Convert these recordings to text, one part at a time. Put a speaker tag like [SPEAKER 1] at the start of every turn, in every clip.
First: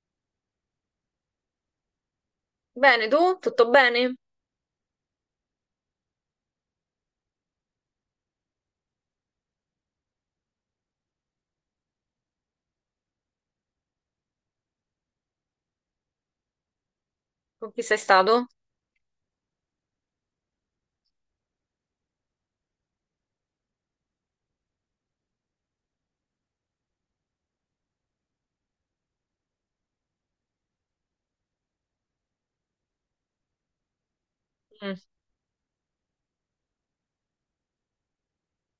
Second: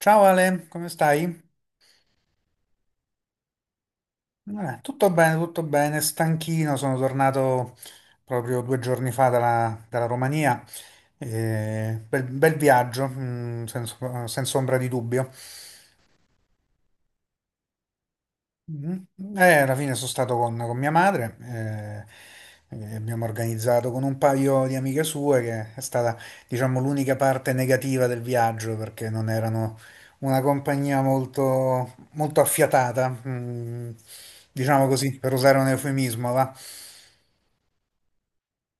[SPEAKER 1] Ciao Ale, come stai?
[SPEAKER 2] Bene, tu? Tutto bene?
[SPEAKER 1] Tutto bene, tutto bene, stanchino, sono tornato proprio due giorni fa dalla Romania. Bel viaggio, senza ombra di dubbio.
[SPEAKER 2] Con chi sei stato?
[SPEAKER 1] Mhm. Alla fine sono stato con mia madre, e abbiamo organizzato con un paio di amiche sue, che è stata, diciamo, l'unica parte negativa del viaggio, perché non erano una compagnia molto, molto affiatata, diciamo
[SPEAKER 2] Mm.
[SPEAKER 1] così, per usare un eufemismo, va?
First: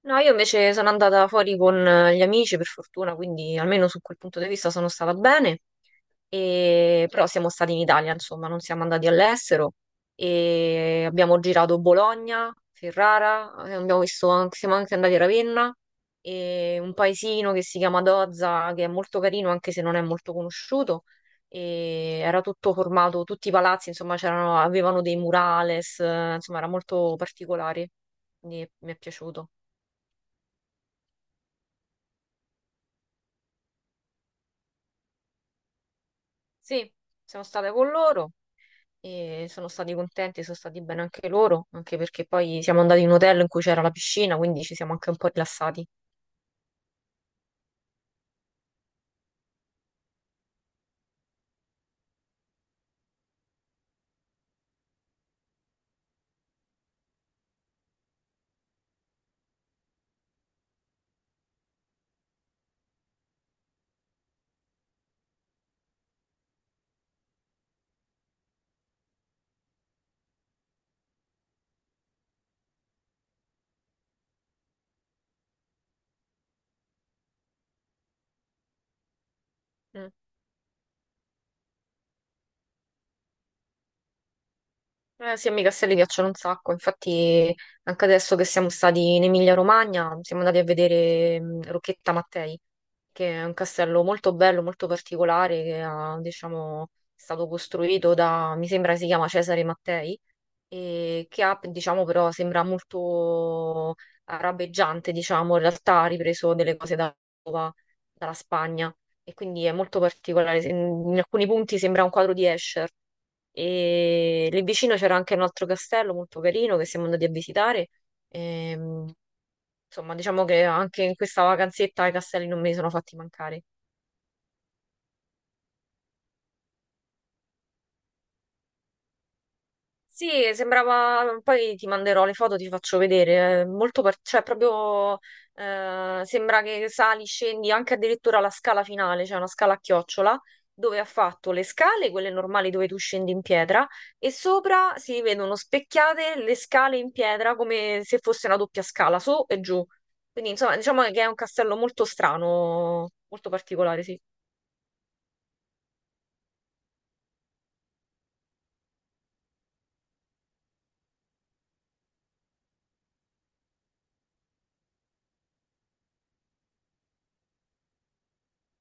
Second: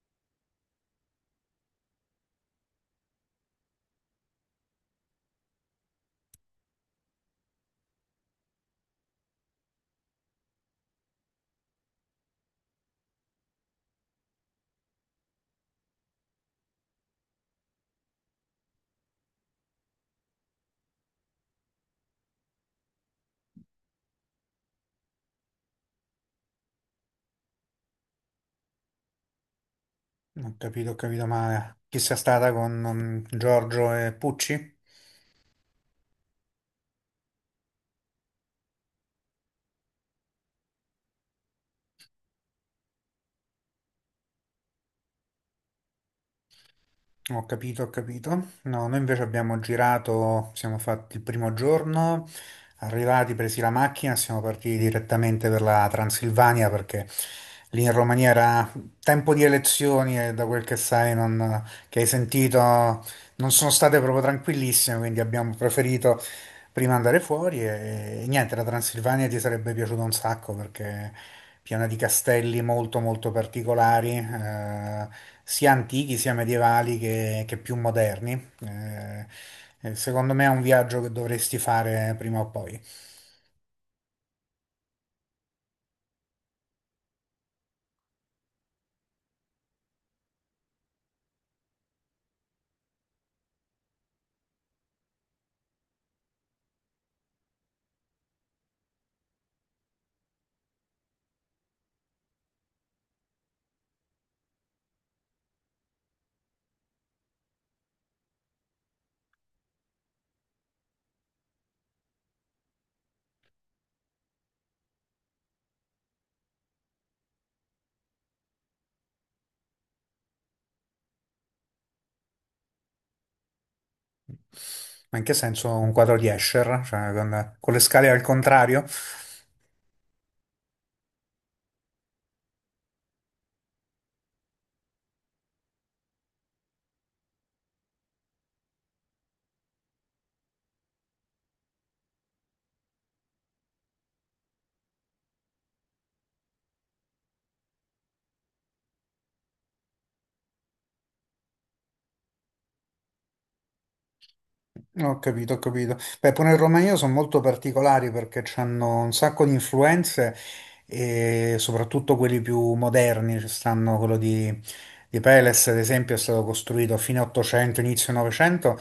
[SPEAKER 2] No, io invece sono andata fuori con gli amici, per fortuna, quindi almeno su quel punto di vista sono stata bene. Però siamo stati in Italia, insomma, non siamo andati all'estero e abbiamo girato Bologna, Ferrara, siamo anche andati a Ravenna e un paesino che si chiama Dozza, che è molto carino anche se non è molto conosciuto. E era tutto formato, tutti i palazzi, insomma, c'erano, avevano dei murales, insomma, era molto particolare. Quindi mi è piaciuto.
[SPEAKER 1] Ho capito male. Chi sia stata con Giorgio e Pucci?
[SPEAKER 2] Sì, siamo state con loro. E sono stati contenti, sono stati bene anche loro, anche perché poi siamo andati in un hotel in cui c'era la piscina, quindi ci siamo anche un po' rilassati.
[SPEAKER 1] Ho capito, ho capito. No, noi invece abbiamo girato, siamo fatti il primo giorno, arrivati, presi la macchina, siamo partiti direttamente per la Transilvania perché lì in Romania era tempo di elezioni e da quel che sai, che hai sentito, non sono state proprio tranquillissime, quindi abbiamo preferito prima andare fuori e niente, la Transilvania ti sarebbe piaciuta un sacco perché è piena di castelli molto molto particolari, sia antichi sia medievali che più moderni. Eh,
[SPEAKER 2] Mm.
[SPEAKER 1] Secondo me è un viaggio che dovresti fare prima o poi.
[SPEAKER 2] Sì, a me i castelli piacciono un sacco, infatti anche adesso che siamo stati in Emilia-Romagna siamo andati a vedere Rocchetta Mattei, che è un castello molto bello, molto particolare, che ha, diciamo, è stato costruito da, mi sembra si chiama Cesare Mattei, e che ha, diciamo, però sembra molto arabeggiante, diciamo, in realtà ha ripreso delle cose dalla Spagna e quindi è molto particolare. In alcuni punti sembra un quadro di Escher e lì vicino c'era anche un altro castello molto carino che siamo andati a visitare. Ehm, insomma, diciamo che anche in questa vacanzetta i castelli non me li sono fatti mancare.
[SPEAKER 1] Ma in che senso un quadro di Escher? Cioè con le scale al contrario?
[SPEAKER 2] Sì, sembrava, poi ti manderò le foto, ti faccio vedere, è molto cioè proprio, sembra che sali, scendi anche addirittura la scala finale, cioè una scala a chiocciola, dove ha fatto le scale, quelle normali dove tu scendi in pietra, e sopra si vedono specchiate le scale in pietra come se fosse una doppia scala, su e giù. Quindi insomma diciamo che è un castello molto strano, molto particolare, sì.
[SPEAKER 1] Ho capito, ho capito. Beh, pure in Romania sono molto particolari perché hanno un sacco di influenze e soprattutto quelli più moderni, ci stanno quello di Peles, ad esempio, è stato costruito a fine 800, inizio 900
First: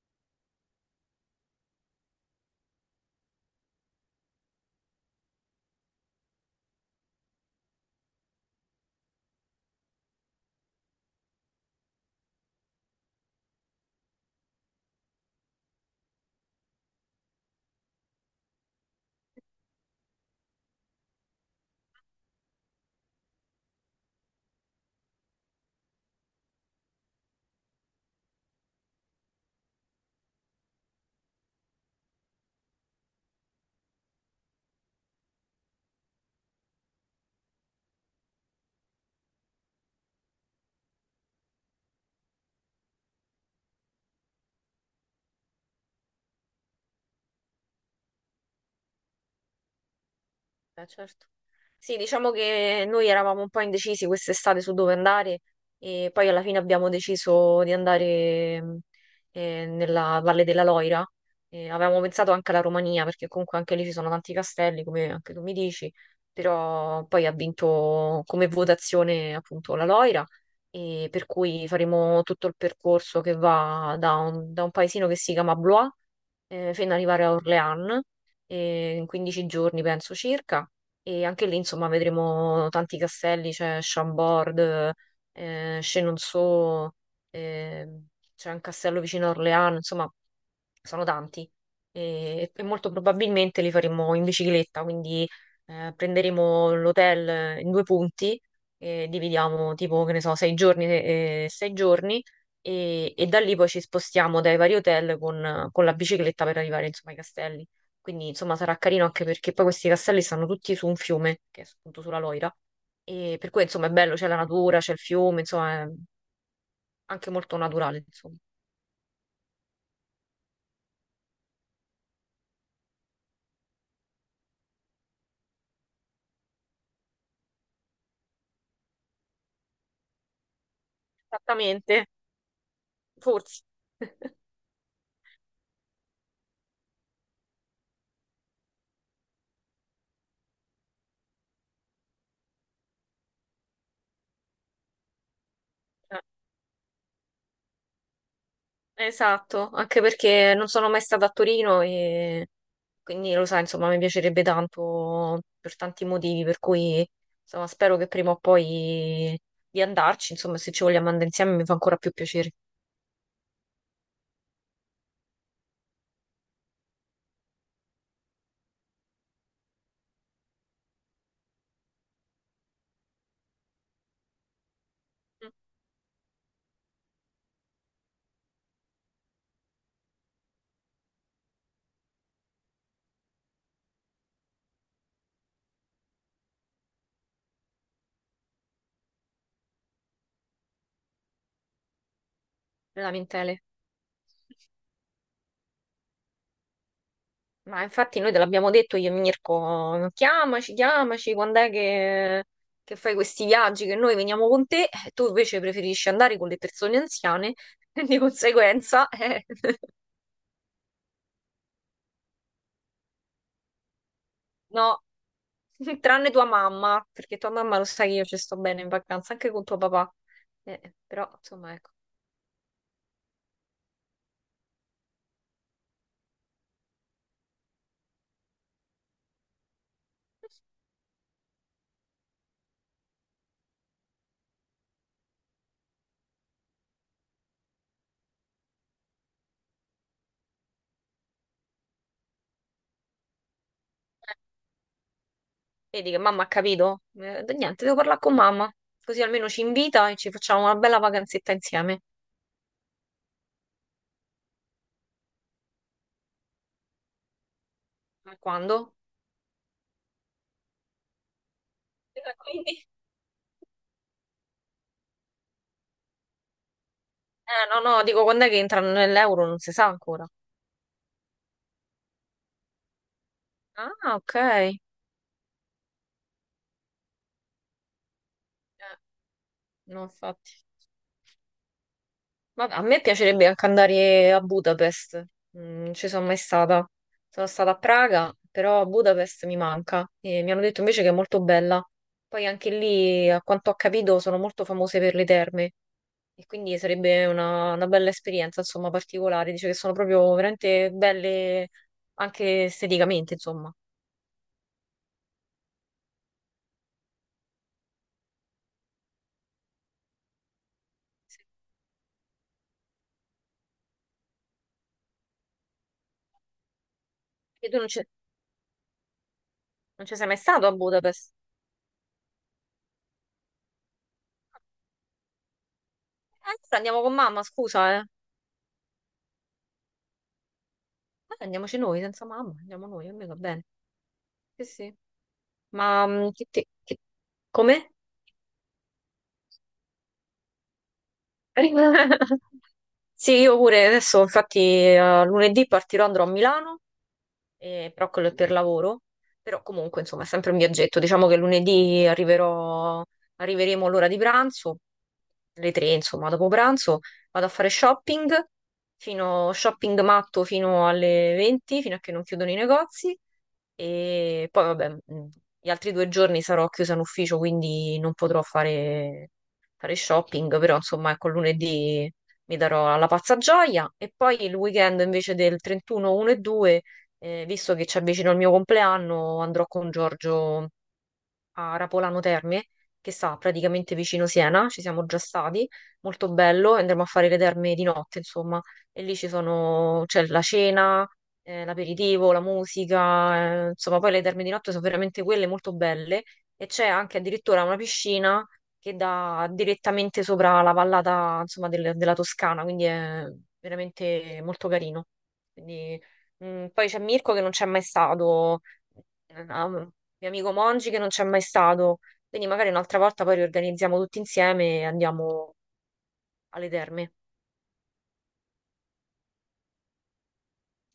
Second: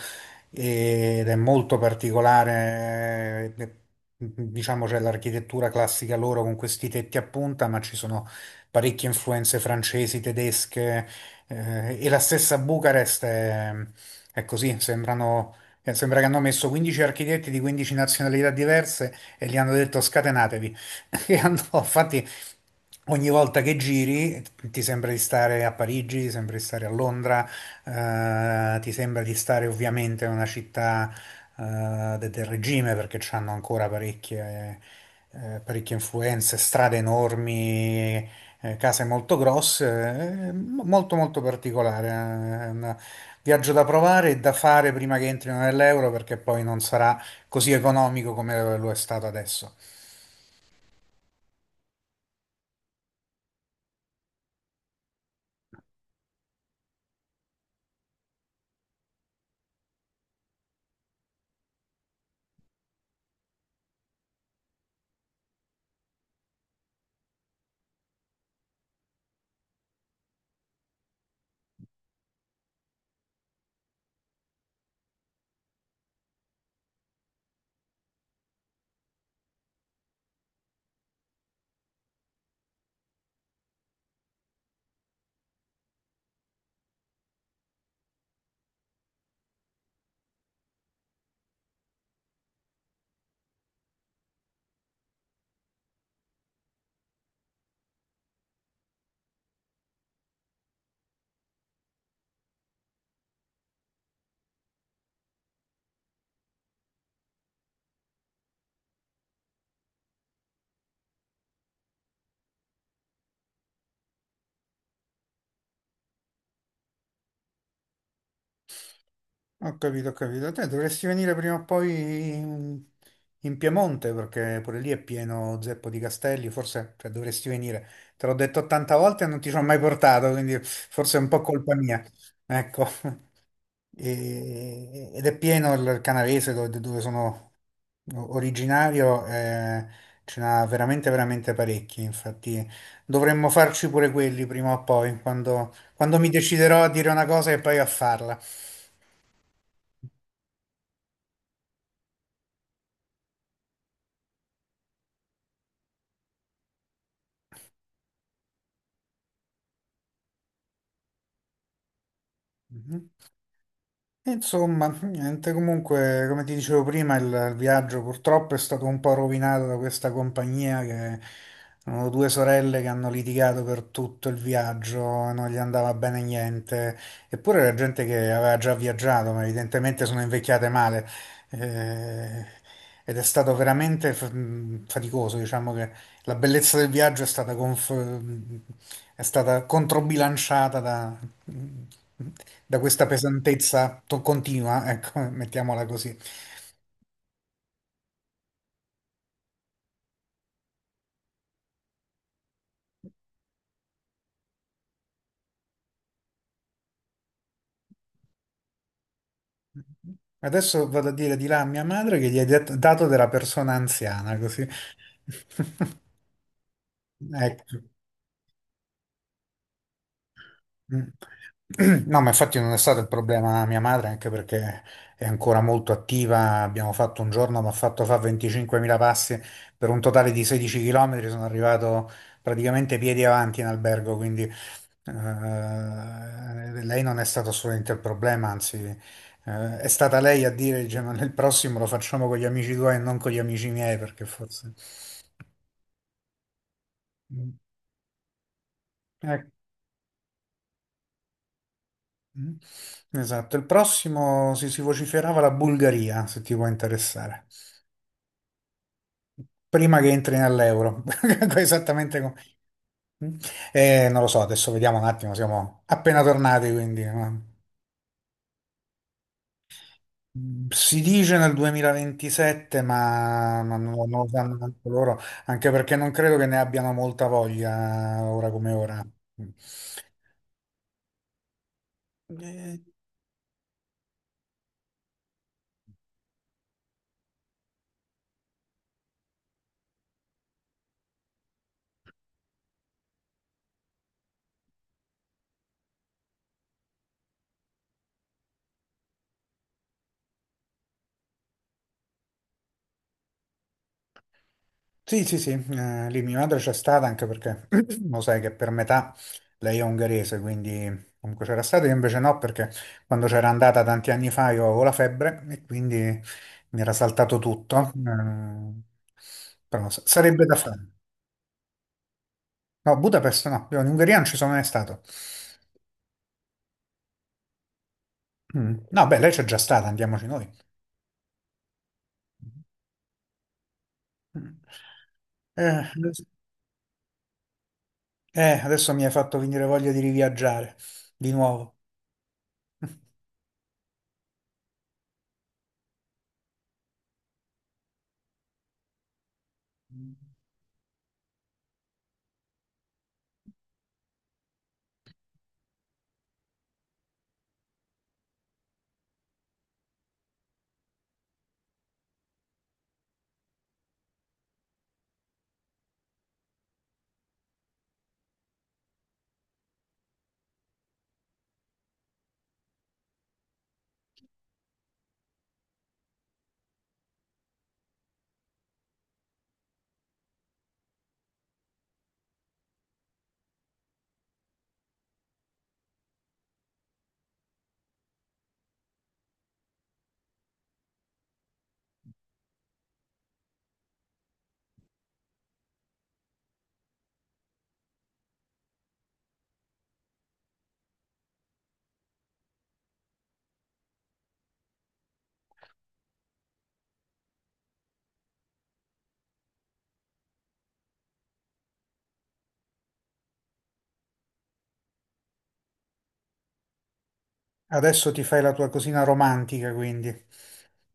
[SPEAKER 1] ed è molto particolare, diciamo c'è l'architettura classica loro con questi tetti a punta, ma ci sono parecchie influenze francesi, tedesche, e la stessa Bucarest è così, sembrano, sembra che hanno messo 15 architetti di 15 nazionalità diverse e gli hanno detto scatenatevi. Infatti, ogni volta che giri ti sembra di stare a Parigi, ti sembra di stare a Londra, ti sembra di stare ovviamente in una città, del regime perché hanno ancora parecchie, parecchie influenze, strade enormi, case molto grosse, molto molto particolare. È un viaggio da provare e da fare prima che entrino nell'euro perché poi non sarà così economico come lo è stato adesso.
[SPEAKER 2] Certo. Sì, diciamo che noi eravamo un po' indecisi quest'estate su dove andare e poi alla fine abbiamo deciso di andare nella Valle della Loira. Avevamo pensato anche alla Romania perché comunque anche lì ci sono tanti castelli, come anche tu mi dici, però poi ha vinto come votazione appunto la Loira e per cui faremo tutto il percorso che va da un paesino che si chiama Blois fino ad arrivare a Orléans, in 15 giorni penso circa, e anche lì insomma vedremo tanti castelli, c'è Chambord, Chenonceau, eh, c'è un castello vicino a Orléans, insomma sono tanti e molto probabilmente li faremo in bicicletta, quindi prenderemo l'hotel in due punti e dividiamo tipo, che ne so, 6 giorni, 6 giorni e da lì poi ci spostiamo dai vari hotel con la bicicletta per arrivare insomma ai castelli. Quindi insomma sarà carino anche perché poi questi castelli stanno tutti su un fiume, che è appunto sulla Loira, e per cui insomma è bello, c'è la natura, c'è il fiume, insomma è anche molto naturale, insomma.
[SPEAKER 1] Ho capito, ho capito. Te dovresti venire prima o poi in, in Piemonte perché pure lì è pieno zeppo di castelli, forse cioè, dovresti venire. Te l'ho detto 80 volte e non ti ci ho mai portato, quindi forse è un po' colpa mia.
[SPEAKER 2] Esattamente,
[SPEAKER 1] Ecco.
[SPEAKER 2] forse.
[SPEAKER 1] Ed è pieno il Canavese dove sono originario, ce n'ha veramente veramente parecchi, infatti dovremmo farci pure quelli prima o poi, quando mi deciderò a dire una cosa e poi a farla.
[SPEAKER 2] Esatto, anche perché non sono mai stata a Torino e quindi lo sai, insomma, mi piacerebbe tanto per tanti motivi, per cui insomma, spero che prima o poi di andarci, insomma, se ci vogliamo andare insieme mi fa ancora più piacere.
[SPEAKER 1] Mhm. Insomma, niente, comunque, come ti dicevo prima, il viaggio purtroppo è stato un po' rovinato da questa compagnia che erano due sorelle che hanno litigato per tutto il viaggio, non
[SPEAKER 2] Mm.
[SPEAKER 1] gli andava bene niente, eppure era gente che aveva già viaggiato, ma evidentemente sono invecchiate male. Eh, Ed è stato veramente faticoso, diciamo che la bellezza del viaggio è stata, è stata controbilanciata da, da questa
[SPEAKER 2] Lamentele.
[SPEAKER 1] pesantezza continua, ecco, mettiamola così.
[SPEAKER 2] Ma infatti noi te l'abbiamo detto io e Mirko, chiamaci, chiamaci, quando è che fai questi viaggi, che noi veniamo con te, e tu invece preferisci andare con le persone anziane, di conseguenza,
[SPEAKER 1] Adesso vado a dire di là a mia madre che gli hai dato della persona anziana, così.
[SPEAKER 2] no. Tranne tua mamma, perché tua
[SPEAKER 1] Ecco.
[SPEAKER 2] mamma lo sa che io ci sto bene in vacanza, anche con tuo papà.
[SPEAKER 1] Mm.
[SPEAKER 2] Però, insomma, ecco.
[SPEAKER 1] No, ma infatti non è stato il problema mia madre, anche perché è ancora molto attiva. Abbiamo fatto un giorno, mi ha fatto fare 25.000 passi per un totale di 16 km. Sono arrivato praticamente piedi avanti in albergo, quindi lei non è stato assolutamente il problema, anzi è stata lei a dire, dice, ma nel prossimo lo facciamo con gli amici tuoi e non con gli amici miei, perché forse...
[SPEAKER 2] Vedi che mamma ha capito?
[SPEAKER 1] Mm.
[SPEAKER 2] Niente, devo parlare con mamma, così almeno
[SPEAKER 1] Ecco.
[SPEAKER 2] ci invita e ci facciamo una bella vacanzetta insieme.
[SPEAKER 1] Mm. Esatto, il prossimo si vociferava la Bulgaria, se ti può interessare,
[SPEAKER 2] Ma quando?
[SPEAKER 1] prima che entri nell'euro. Esattamente come...
[SPEAKER 2] Quindi?
[SPEAKER 1] Mm. Non lo so, adesso vediamo un attimo, siamo appena tornati, quindi... no?
[SPEAKER 2] No, no, dico quando è che entrano nell'euro, non si sa ancora.
[SPEAKER 1] Si dice nel 2027, ma non
[SPEAKER 2] Ah,
[SPEAKER 1] lo
[SPEAKER 2] ok.
[SPEAKER 1] sanno neanche loro, anche perché non credo che ne abbiano molta voglia ora come ora. Mm.
[SPEAKER 2] No, infatti. Ma
[SPEAKER 1] Eh,
[SPEAKER 2] a me piacerebbe anche andare a Budapest. Non ci sono mai stata. Sono stata a Praga, però Budapest mi manca e mi hanno detto invece che è molto bella. Poi anche lì, a quanto ho capito, sono molto famose per le terme e quindi sarebbe una bella esperienza, insomma, particolare. Dice che sono proprio veramente belle anche esteticamente, insomma.
[SPEAKER 1] sì, sì, sì, lì mia madre c'è stata anche perché lo sai che per metà lei è ungherese, quindi comunque c'era stata, io invece no perché quando c'era andata tanti anni fa io avevo la febbre e quindi mi era saltato
[SPEAKER 2] E tu
[SPEAKER 1] tutto.
[SPEAKER 2] non ci,
[SPEAKER 1] Però
[SPEAKER 2] non ci sei mai
[SPEAKER 1] sarebbe da
[SPEAKER 2] stato a
[SPEAKER 1] fare.
[SPEAKER 2] Budapest?
[SPEAKER 1] No, Budapest no, io in Ungheria non ci sono mai stato.
[SPEAKER 2] Allora andiamo con mamma, scusa, eh.
[SPEAKER 1] Mm. No, beh, lei c'è già stata, andiamoci noi.
[SPEAKER 2] Andiamoci noi, senza mamma, andiamo noi, a me va bene.
[SPEAKER 1] Mm.
[SPEAKER 2] Sì, sì.
[SPEAKER 1] Eh,
[SPEAKER 2] Ma
[SPEAKER 1] adesso
[SPEAKER 2] come?
[SPEAKER 1] Adesso mi hai fatto venire voglia di riviaggiare di nuovo.
[SPEAKER 2] Sì, io pure adesso, infatti, lunedì partirò, andrò a Milano, però quello è per lavoro, però comunque, insomma, è sempre un viaggetto. Diciamo che lunedì arriverò, arriveremo all'ora di pranzo, le 3, insomma, dopo pranzo, vado a fare shopping, shopping matto fino alle 20, fino a che non chiudono i negozi. E poi, vabbè, gli altri 2 giorni sarò chiusa in ufficio, quindi non potrò fare shopping, però insomma, ecco, lunedì mi darò alla pazza gioia. E poi il weekend invece del 31, 1 e 2, visto che ci avvicina il mio compleanno, andrò con Giorgio a Rapolano Terme, che sta praticamente vicino Siena, ci siamo già stati, molto bello, e andremo a fare le terme di notte, insomma, e lì ci sono, c'è la cena, l'aperitivo, la musica, insomma, poi le terme di notte sono veramente quelle molto belle e c'è anche addirittura una piscina che dà direttamente sopra la vallata, insomma, della Toscana, quindi è veramente molto carino. Quindi, poi c'è Mirko che non c'è mai stato, mio amico Mongi che non c'è mai stato. Quindi magari un'altra volta poi riorganizziamo tutti insieme e andiamo alle terme.
[SPEAKER 1] Adesso ti fai la tua cosina romantica, quindi.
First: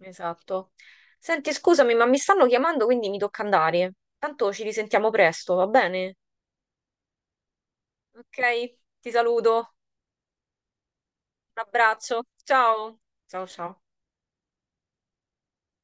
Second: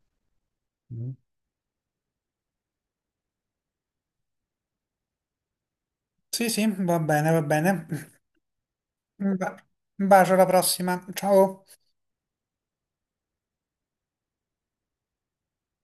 [SPEAKER 2] Esatto.
[SPEAKER 1] Mm.
[SPEAKER 2] Senti, scusami, ma mi stanno chiamando, quindi mi tocca andare. Tanto ci risentiamo presto, va bene?
[SPEAKER 1] Sì, sì, va bene, va bene.
[SPEAKER 2] Ok, ti
[SPEAKER 1] Un ba-
[SPEAKER 2] saluto.
[SPEAKER 1] un bacio alla prossima.
[SPEAKER 2] Un
[SPEAKER 1] Ciao.
[SPEAKER 2] abbraccio. Ciao. Ciao, ciao.